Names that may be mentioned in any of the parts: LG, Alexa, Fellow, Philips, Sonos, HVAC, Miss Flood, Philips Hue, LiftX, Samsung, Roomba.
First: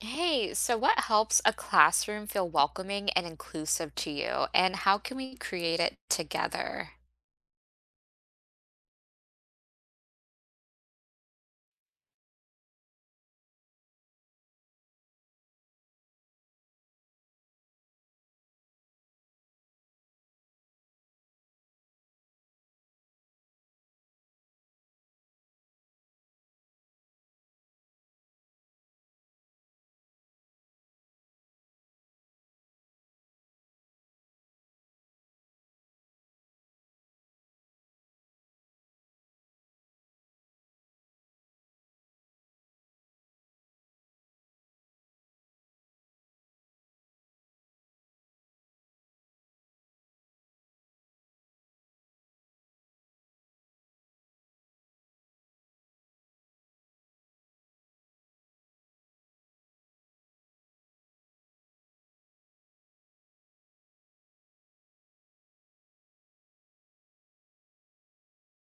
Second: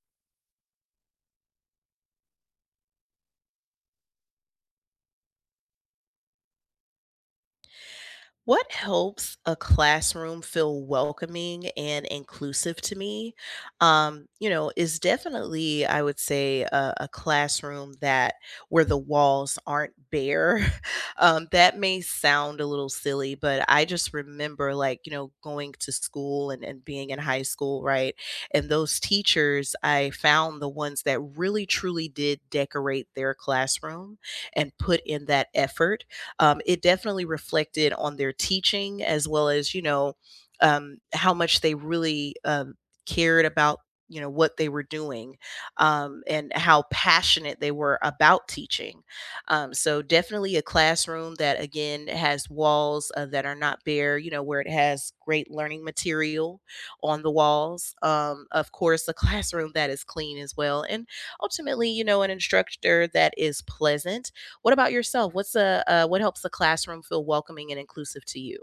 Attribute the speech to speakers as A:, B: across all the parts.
A: Hey, so what helps a classroom feel welcoming and inclusive to you, and how can we create it together?
B: What helps a classroom feel welcoming and inclusive to me, you know, is definitely, I would say, a classroom that where the walls aren't bare. That may sound a little silly, but I just remember, like, you know, going to school and being in high school, right? And those teachers, I found the ones that really truly did decorate their classroom and put in that effort. It definitely reflected on their teaching, as well as, you know, how much they really cared about, you know, what they were doing, and how passionate they were about teaching. So definitely a classroom that again has walls, that are not bare, you know, where it has great learning material on the walls. Of course, a classroom that is clean as well, and ultimately, you know, an instructor that is pleasant. What about yourself? What's a what helps the classroom feel welcoming and inclusive to you?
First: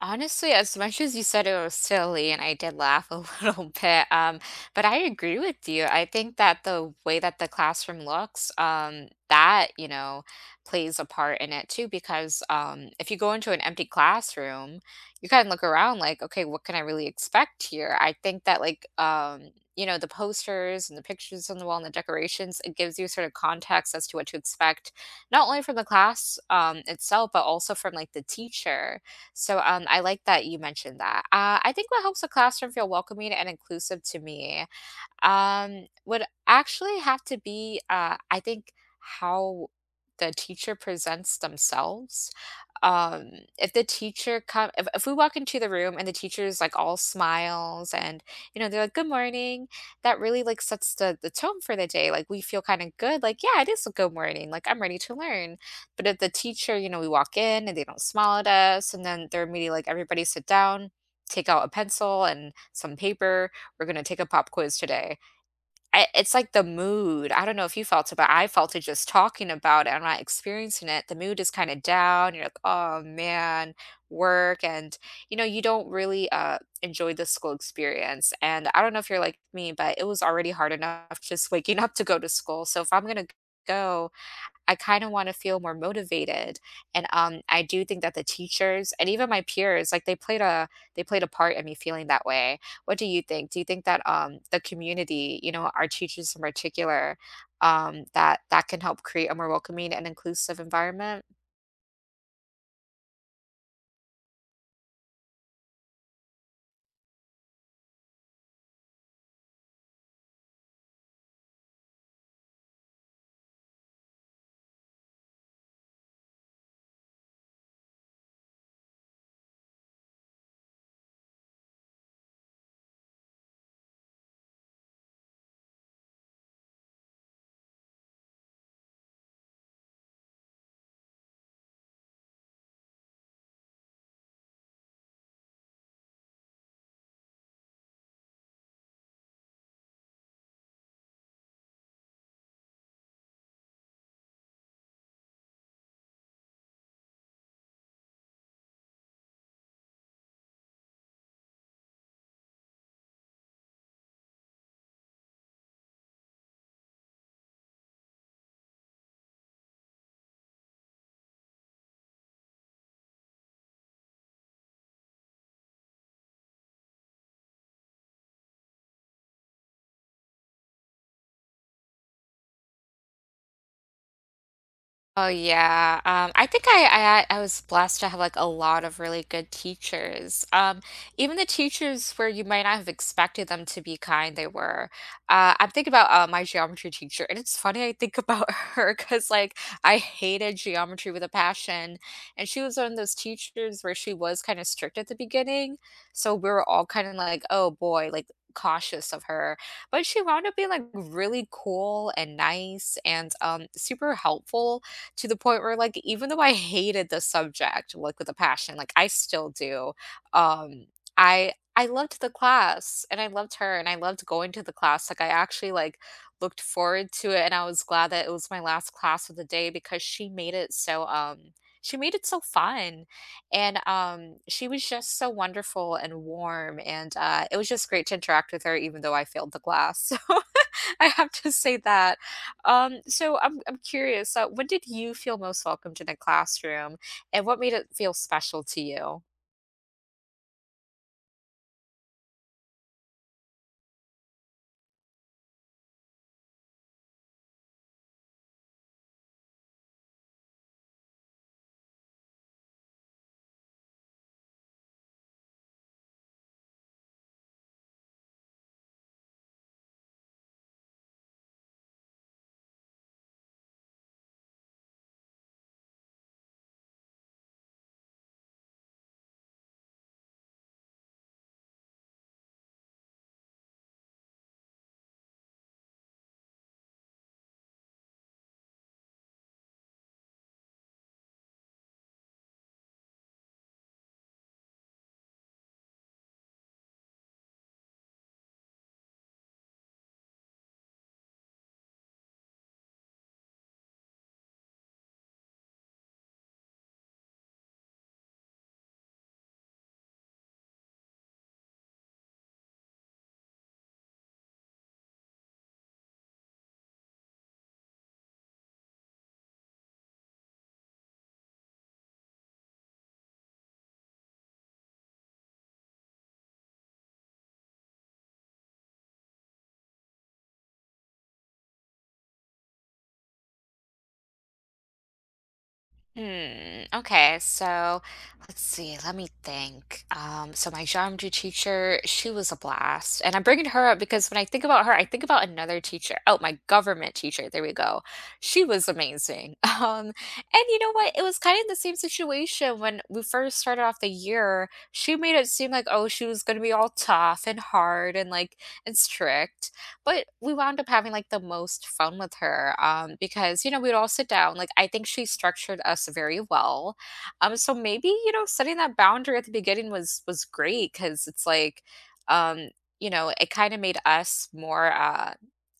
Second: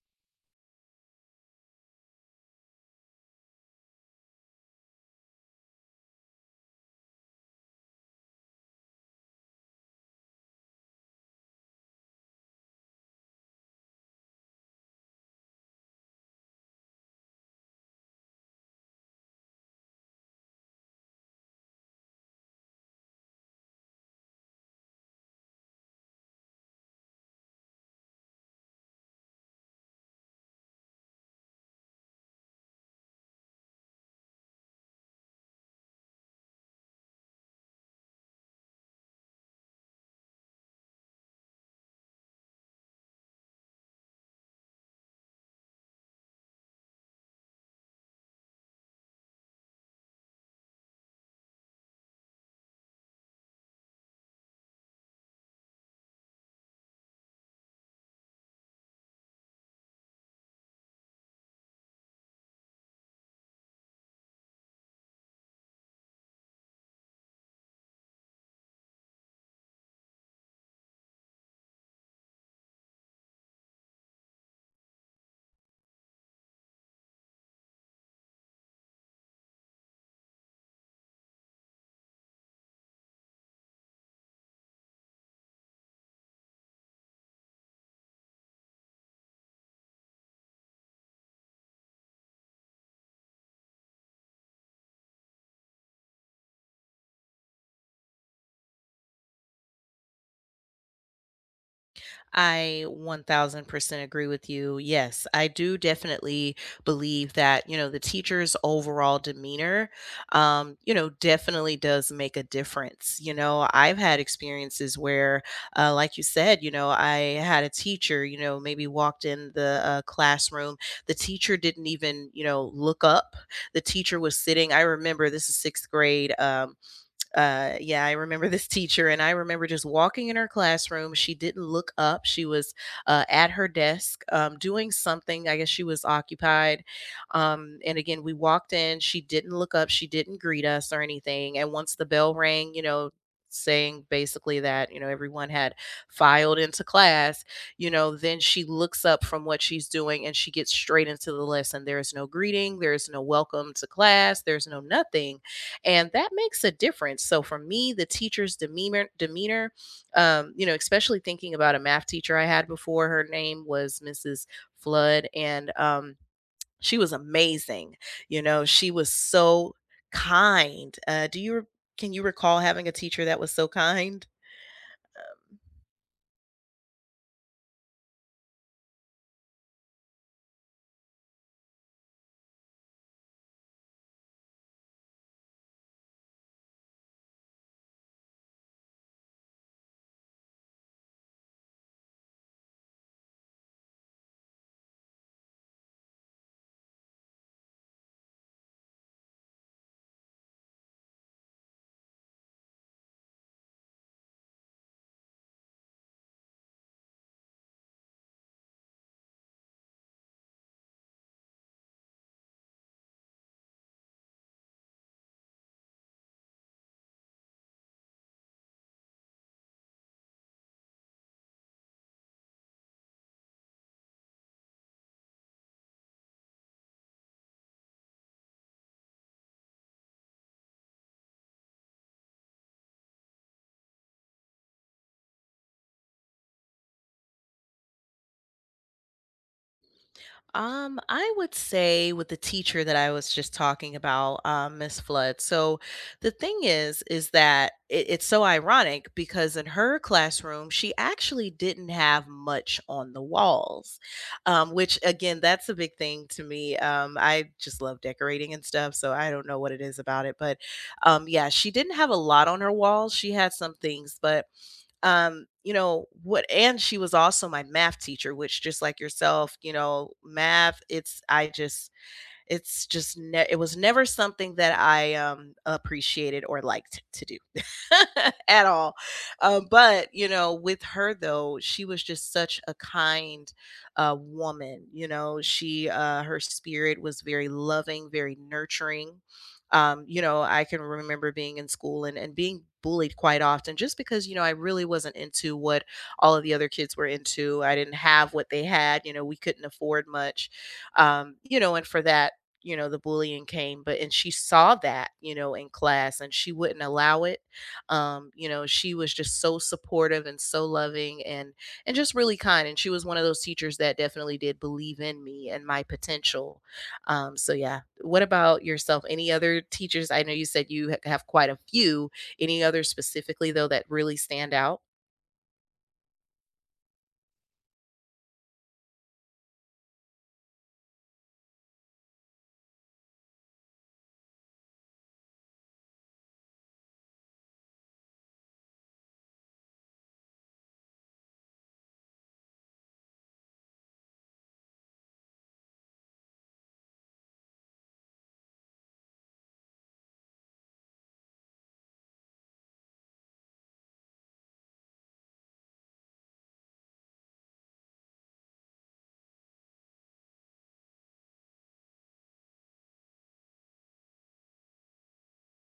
A: Honestly, as much as you said it was silly, and I did laugh a little bit, but I agree with you. I think that the way that the classroom looks, plays a part in it too, because if you go into an empty classroom, you kind of look around like, okay, what can I really expect here? I think that, like, the posters and the pictures on the wall and the decorations, it gives you sort of context as to what to expect, not only from the class itself, but also from like the teacher. So I like that you mentioned that. I think what helps a classroom feel welcoming and inclusive to me would actually have to be, I think, how the teacher presents themselves. Um if the teacher come if, if we walk into the room and the teacher's like all smiles and they're like, good morning, that really like sets the tone for the day, like we feel kind of good, like yeah it is a good morning, like I'm ready to learn. But if the teacher, we walk in and they don't smile at us, and then they're immediately like, everybody sit down, take out a pencil and some paper, we're going to take a pop quiz today. I it's like the mood. I don't know if you felt it, but I felt it just talking about it. I'm not experiencing it. The mood is kind of down. You're like, oh man, work. And you don't really enjoy the school experience. And I don't know if you're like me, but it was already hard enough just waking up to go to school. So if I'm going to go, I kind of want to feel more motivated. And I do think that the teachers and even my peers, like they played a part in me feeling that way. What do you think? Do you think that the community, our teachers in particular, that can help create a more welcoming and inclusive environment?
B: I 1000% agree with you. Yes, I do definitely believe that, you know, the teacher's overall demeanor, you know, definitely does make a difference. You know, I've had experiences where, like you said, you know, I had a teacher, you know, maybe walked in the classroom. The teacher didn't even, you know, look up. The teacher was sitting, I remember this is sixth grade, yeah, I remember this teacher, and I remember just walking in her classroom. She didn't look up. She was at her desk, doing something. I guess she was occupied. And again, we walked in. She didn't look up. She didn't greet us or anything. And once the bell rang, you know, saying basically that, you know, everyone had filed into class, you know, then she looks up from what she's doing and she gets straight into the lesson. There is no greeting. There is no welcome to class. There's no nothing, and that makes a difference. So for me, the teacher's demeanor, you know, especially thinking about a math teacher I had before, her name was Mrs. Flood, and she was amazing. You know, she was so kind. Can you recall having a teacher that was so kind?
A: Oh yeah. I think I was blessed to have like a lot of really good teachers. Even the teachers where you might not have expected them to be kind, they were. I'm thinking about my geometry teacher, and it's funny I think about her because like I hated geometry with a passion, and she was one of those teachers where she was kind of strict at the beginning, so we were all kind of like, oh boy, like cautious of her, but she wound up being like really cool and nice and super helpful, to the point where, like, even though I hated the subject, like, with a passion, like, I still do, um, I loved the class, and I loved her, and I loved going to the class, like, I actually, like, looked forward to it, and I was glad that it was my last class of the day because she made it so fun, and, she was just so wonderful and warm, and, it was just great to interact with her even though I failed the class. I have to say that. So I'm curious. When did you feel most welcomed in a classroom, and what made it feel special to you?
B: I would say with the teacher that I was just talking about, Miss Flood. So the thing is that it's so ironic because in her classroom, she actually didn't have much on the walls, which again, that's a big thing to me. I just love decorating and stuff, so I don't know what it is about it, but yeah, she didn't have a lot on her walls. She had some things, but um, you know what, and she was also my math teacher, which, just like yourself, you know, math, it's I just it's just ne- it was never something that I, appreciated or liked to do at all. But you know, with her though, she was just such a kind woman. You know, she her spirit was very loving, very nurturing. You know, I can remember being in school and being bullied quite often just because, you know, I really wasn't into what all of the other kids were into. I didn't have what they had. You know, we couldn't afford much. You know, and for that, you know, the bullying came, but and she saw that, you know, in class and she wouldn't allow it. You know, she was just so supportive and so loving and just really kind. And she was one of those teachers that definitely did believe in me and my potential. So yeah. What about yourself? Any other teachers? I know you said you have quite a few. Any others specifically though that really stand out?
A: Hmm, okay, so let's see, let me think. So my geometry teacher, she was a blast. And I'm bringing her up because when I think about her, I think about another teacher. Oh, my government teacher. There we go. She was amazing. And you know what? It was kind of the same situation when we first started off the year. She made it seem like, oh, she was going to be all tough and hard and strict. But we wound up having, like, the most fun with her, because, we'd all sit down, like, I think she structured us very well. So maybe, setting that boundary at the beginning was great because it's like, um, it kinda made us more, uh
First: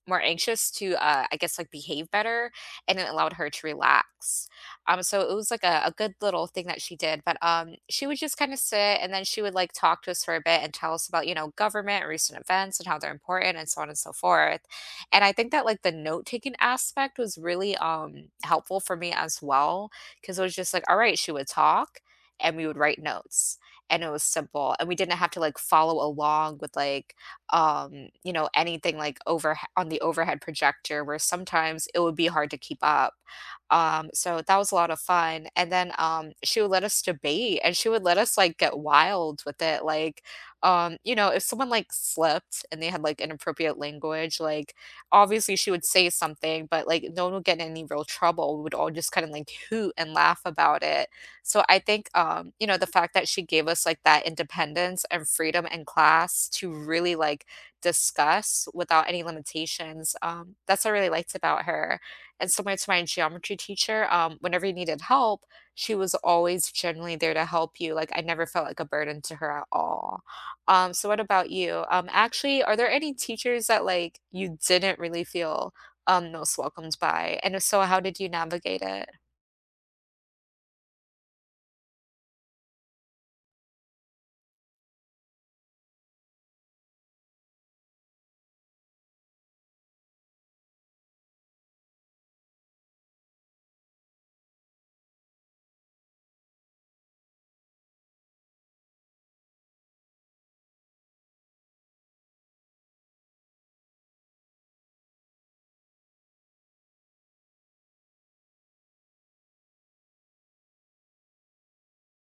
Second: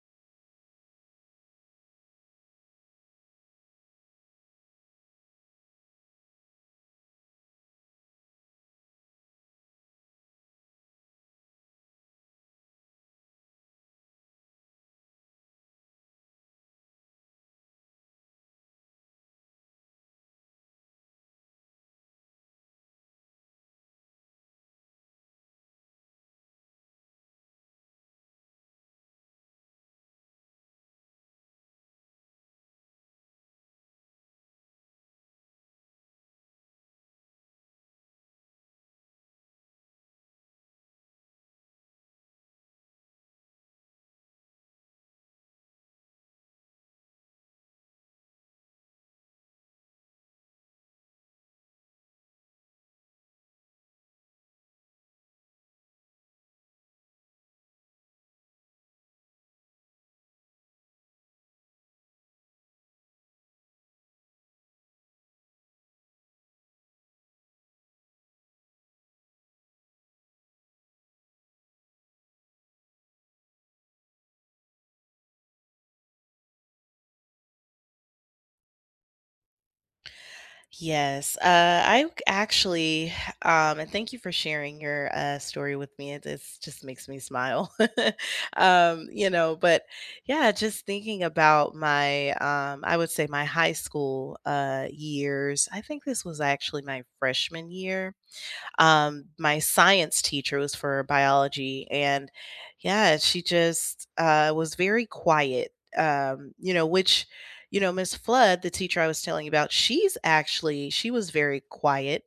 A: more anxious to, I guess, like, behave better, and it allowed her to relax. So it was like a good little thing that she did. But she would just kind of sit, and then she would like talk to us for a bit and tell us about, government, recent events and how they're important and so on and so forth. And I think that like the note taking aspect was really helpful for me as well. Cause it was just like, all right, she would talk and we would write notes. And it was simple. And we didn't have to like follow along with like anything like over on the overhead projector where sometimes it would be hard to keep up. So that was a lot of fun. And then she would let us debate, and she would let us like get wild with it. Like, if someone like slipped and they had like inappropriate language, like obviously she would say something, but like no one would get in any real trouble. We would all just kind of like hoot and laugh about it. So I think, the fact that she gave us like that independence and freedom in class to really like discuss without any limitations, that's what I really liked about her. And similar to my geometry teacher, whenever you needed help, she was always generally there to help you. Like I never felt like a burden to her at all. So what about you? Actually, are there any teachers that like you didn't really feel most welcomed by? And if so, how did you navigate it?
B: Yes, I actually, and thank you for sharing your story with me. Just makes me smile, you know. But yeah, just thinking about my, I would say my high school years. I think this was actually my freshman year, my science teacher was for biology, and yeah, she just was very quiet. You know, Miss Flood, the teacher I was telling you about, she was very quiet,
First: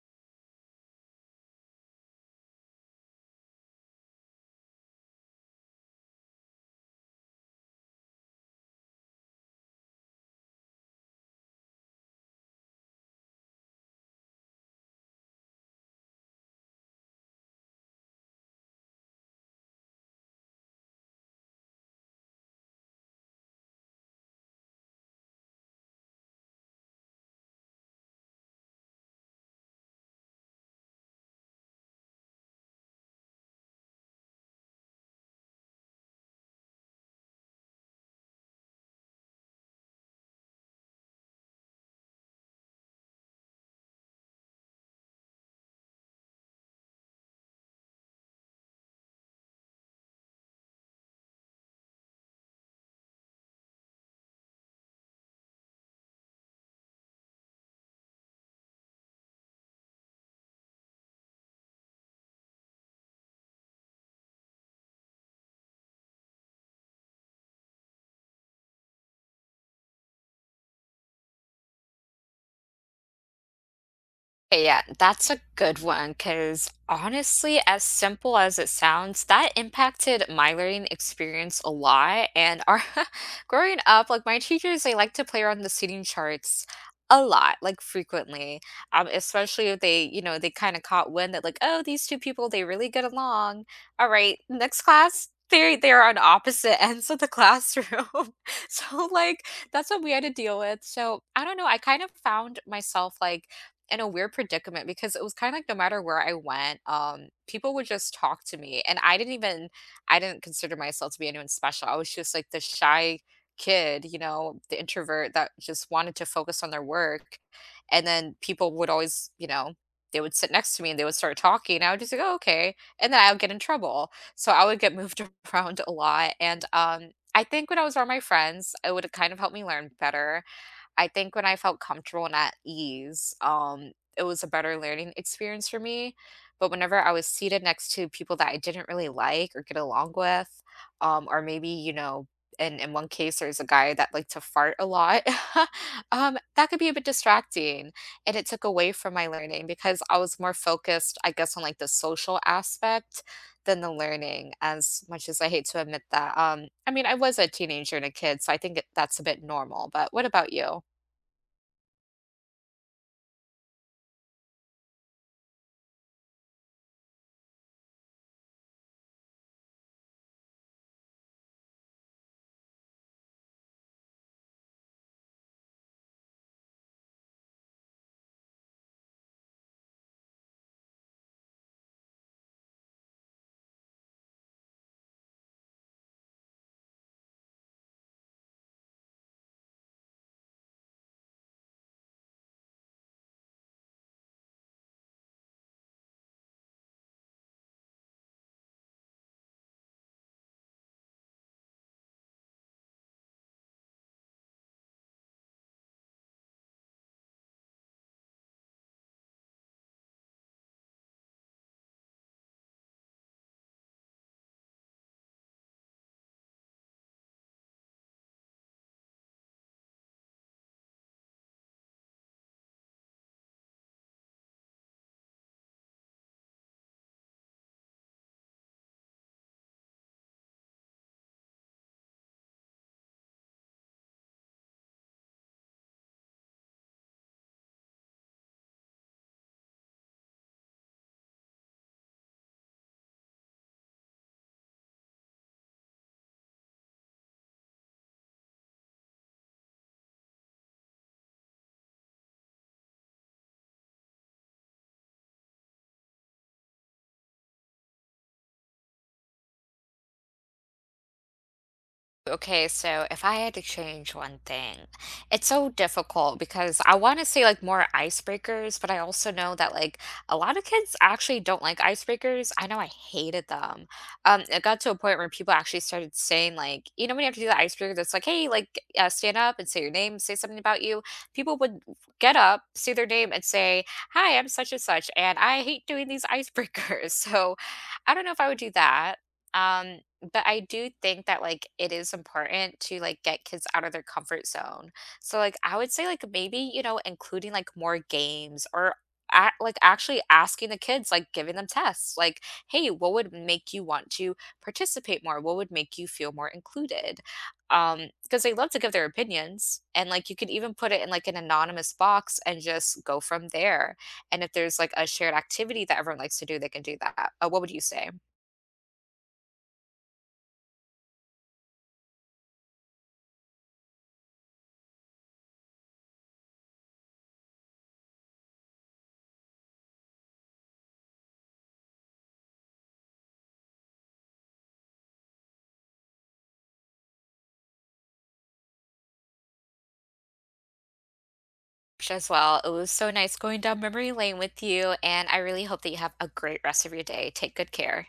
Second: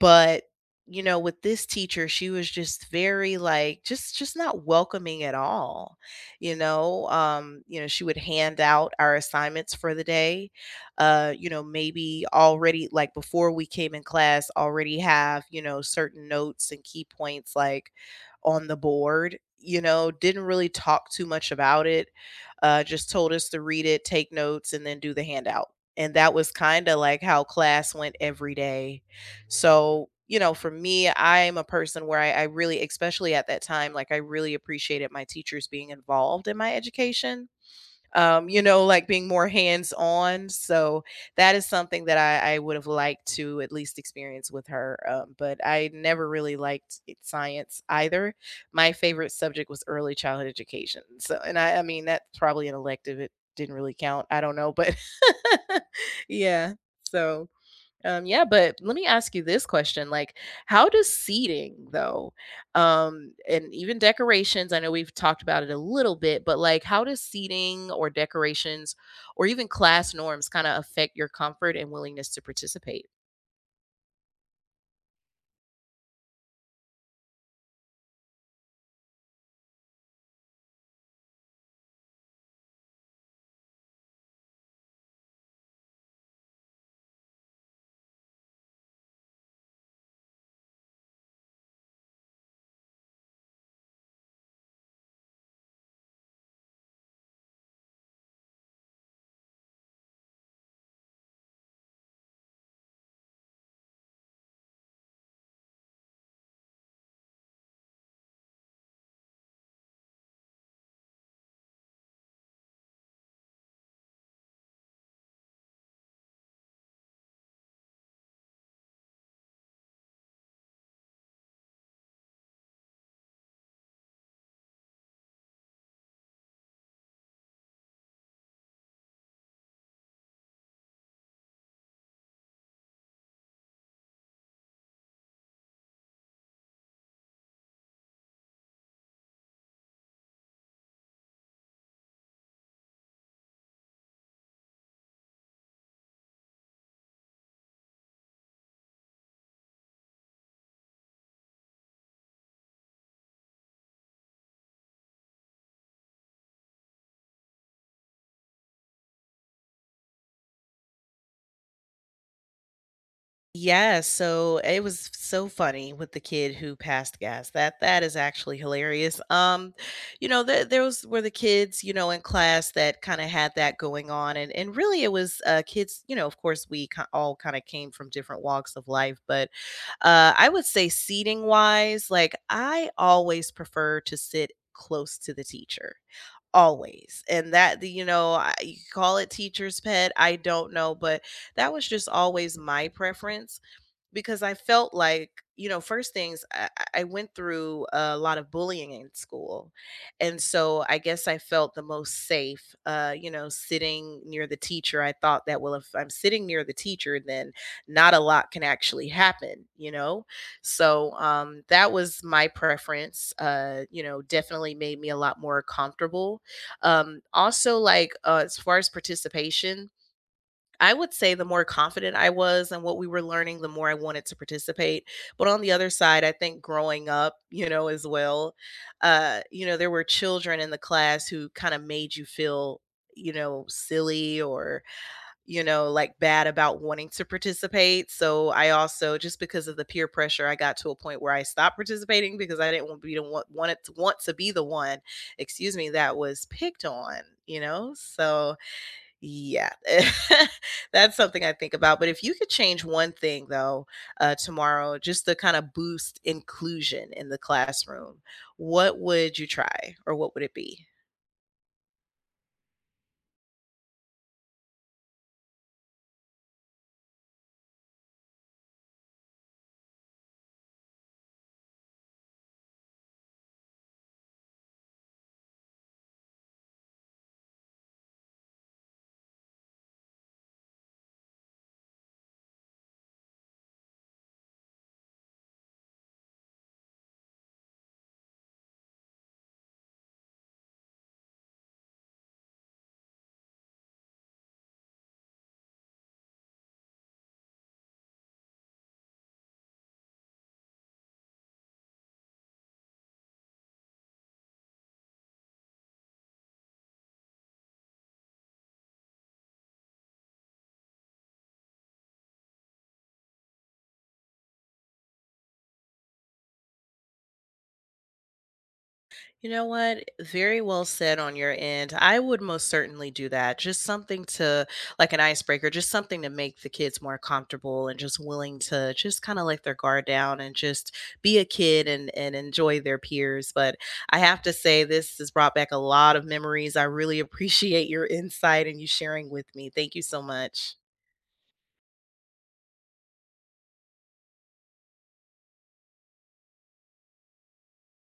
B: but, you know, with this teacher, she was just very, like, just not welcoming at all. You know, she would hand out our assignments for the day. You know, maybe already like before we came in class, already have, you know, certain notes and key points, like, on the board. You know, didn't really talk too much about it. Just told us to read it, take notes, and then do the handout. And that was kind of like how class went every day. So, you know, for me, I'm a person where I really, especially at that time, like I really appreciated my teachers being involved in my education. You know, like being more hands on. So that is something that I would have liked to at least experience with her. But I never really liked it, science either. My favorite subject was early childhood education. So, and I mean, that's probably an elective. It didn't really count. I don't know. But yeah. So. Yeah, but let me ask you this question. Like, how does seating though, and even decorations, I know we've talked about it a little bit, but like how does seating or decorations or even class norms kind of affect your comfort and willingness to participate?
A: Okay, yeah, that's a good one because honestly, as simple as it sounds, that impacted my learning experience a lot. And our growing up, like my teachers, they like to play around the seating charts a lot, like frequently. Especially if they kind of caught wind that like, oh, these two people, they really get along. All right, next class. They are on opposite ends of the classroom. So like that's what we had to deal with. So I don't know. I kind of found myself like in a weird predicament because it was kind of like no matter where I went, people would just talk to me. And I didn't consider myself to be anyone special. I was just like the shy kid, the introvert that just wanted to focus on their work. And then people would always, they would sit next to me and they would start talking. And I would just like, oh, okay. And then I would get in trouble. So I would get moved around a lot. And I think when I was around my friends, it would kind of help me learn better. I think when I felt comfortable and at ease, it was a better learning experience for me. But whenever I was seated next to people that I didn't really like or get along with, or maybe, and in one case, there's a guy that liked to fart a lot. That could be a bit distracting. And it took away from my learning because I was more focused, I guess, on like the social aspect than the learning, as much as I hate to admit that. I mean, I was a teenager and a kid, so I think that's a bit normal. But what about you?
B: Yes, so it was so funny with the kid who passed gas. That is actually hilarious. You know, th those were the kids, you know, in class that kind of had that going on, and really it was kids. You know, of course, we ki all kind of came from different walks of life, but I would say seating wise, like I always prefer to sit close to the teacher. Always. And that, you know, you call it teacher's pet. I don't know, but that was just always my preference because I felt like, you know, first things I, I went through a lot of bullying in school. And so I guess I felt the most safe, you know, sitting near the teacher. I thought that, well, if I'm sitting near the teacher, then not a lot can actually happen, you know? So that was my preference, you know, definitely made me a lot more comfortable. Also, like, as far as participation, I would say the more confident I was and what we were learning, the more I wanted to participate. But on the other side, I think growing up, you know, as well, you know, there were children in the class who kind of made you feel, you know, silly or, you know, like bad about wanting to participate. So I also, just because of the peer pressure, I got to a point where I stopped participating because I didn't want to be the one, wanted to want to be the one, excuse me, that was picked on, you know? So yeah, that's something I think about. But if you could change one thing, though, tomorrow, just to kind of boost inclusion in the classroom, what would you try or what would it be?
A: Okay, so if I had to change one thing, it's so difficult because I want to say like more icebreakers, but I also know that like a lot of kids actually don't like icebreakers. I know I hated them. It got to a point where people actually started saying like, when you have to do the icebreaker, that's like, hey, like stand up and say your name, say something about you. People would get up, say their name, and say, "Hi, I'm such and such," and I hate doing these icebreakers. So I don't know if I would do that. But I do think that, like, it is important to, like, get kids out of their comfort zone. So, like, I would say, like, maybe, including, like, more games, or actually asking the kids, like, giving them tests, like, "Hey, what would make you want to participate more? What would make you feel more included?" Um, because they love to give their opinions, and, like, you could even put it in, like, an anonymous box and just go from there. And if there's, like, a shared activity that everyone likes to do, they can do that. What would you say?
B: You know what? Very well said on your end. I would most certainly do that. Just something to, like an icebreaker, just something to make the kids more comfortable and just willing to just kind of let their guard down and just be a kid and enjoy their peers. But I have to say, this has brought back a lot of memories. I really appreciate your insight and you sharing with me. Thank you so much.
A: As well. It was so nice going down memory lane with you, and I really hope that you have a great rest of your day. Take good care.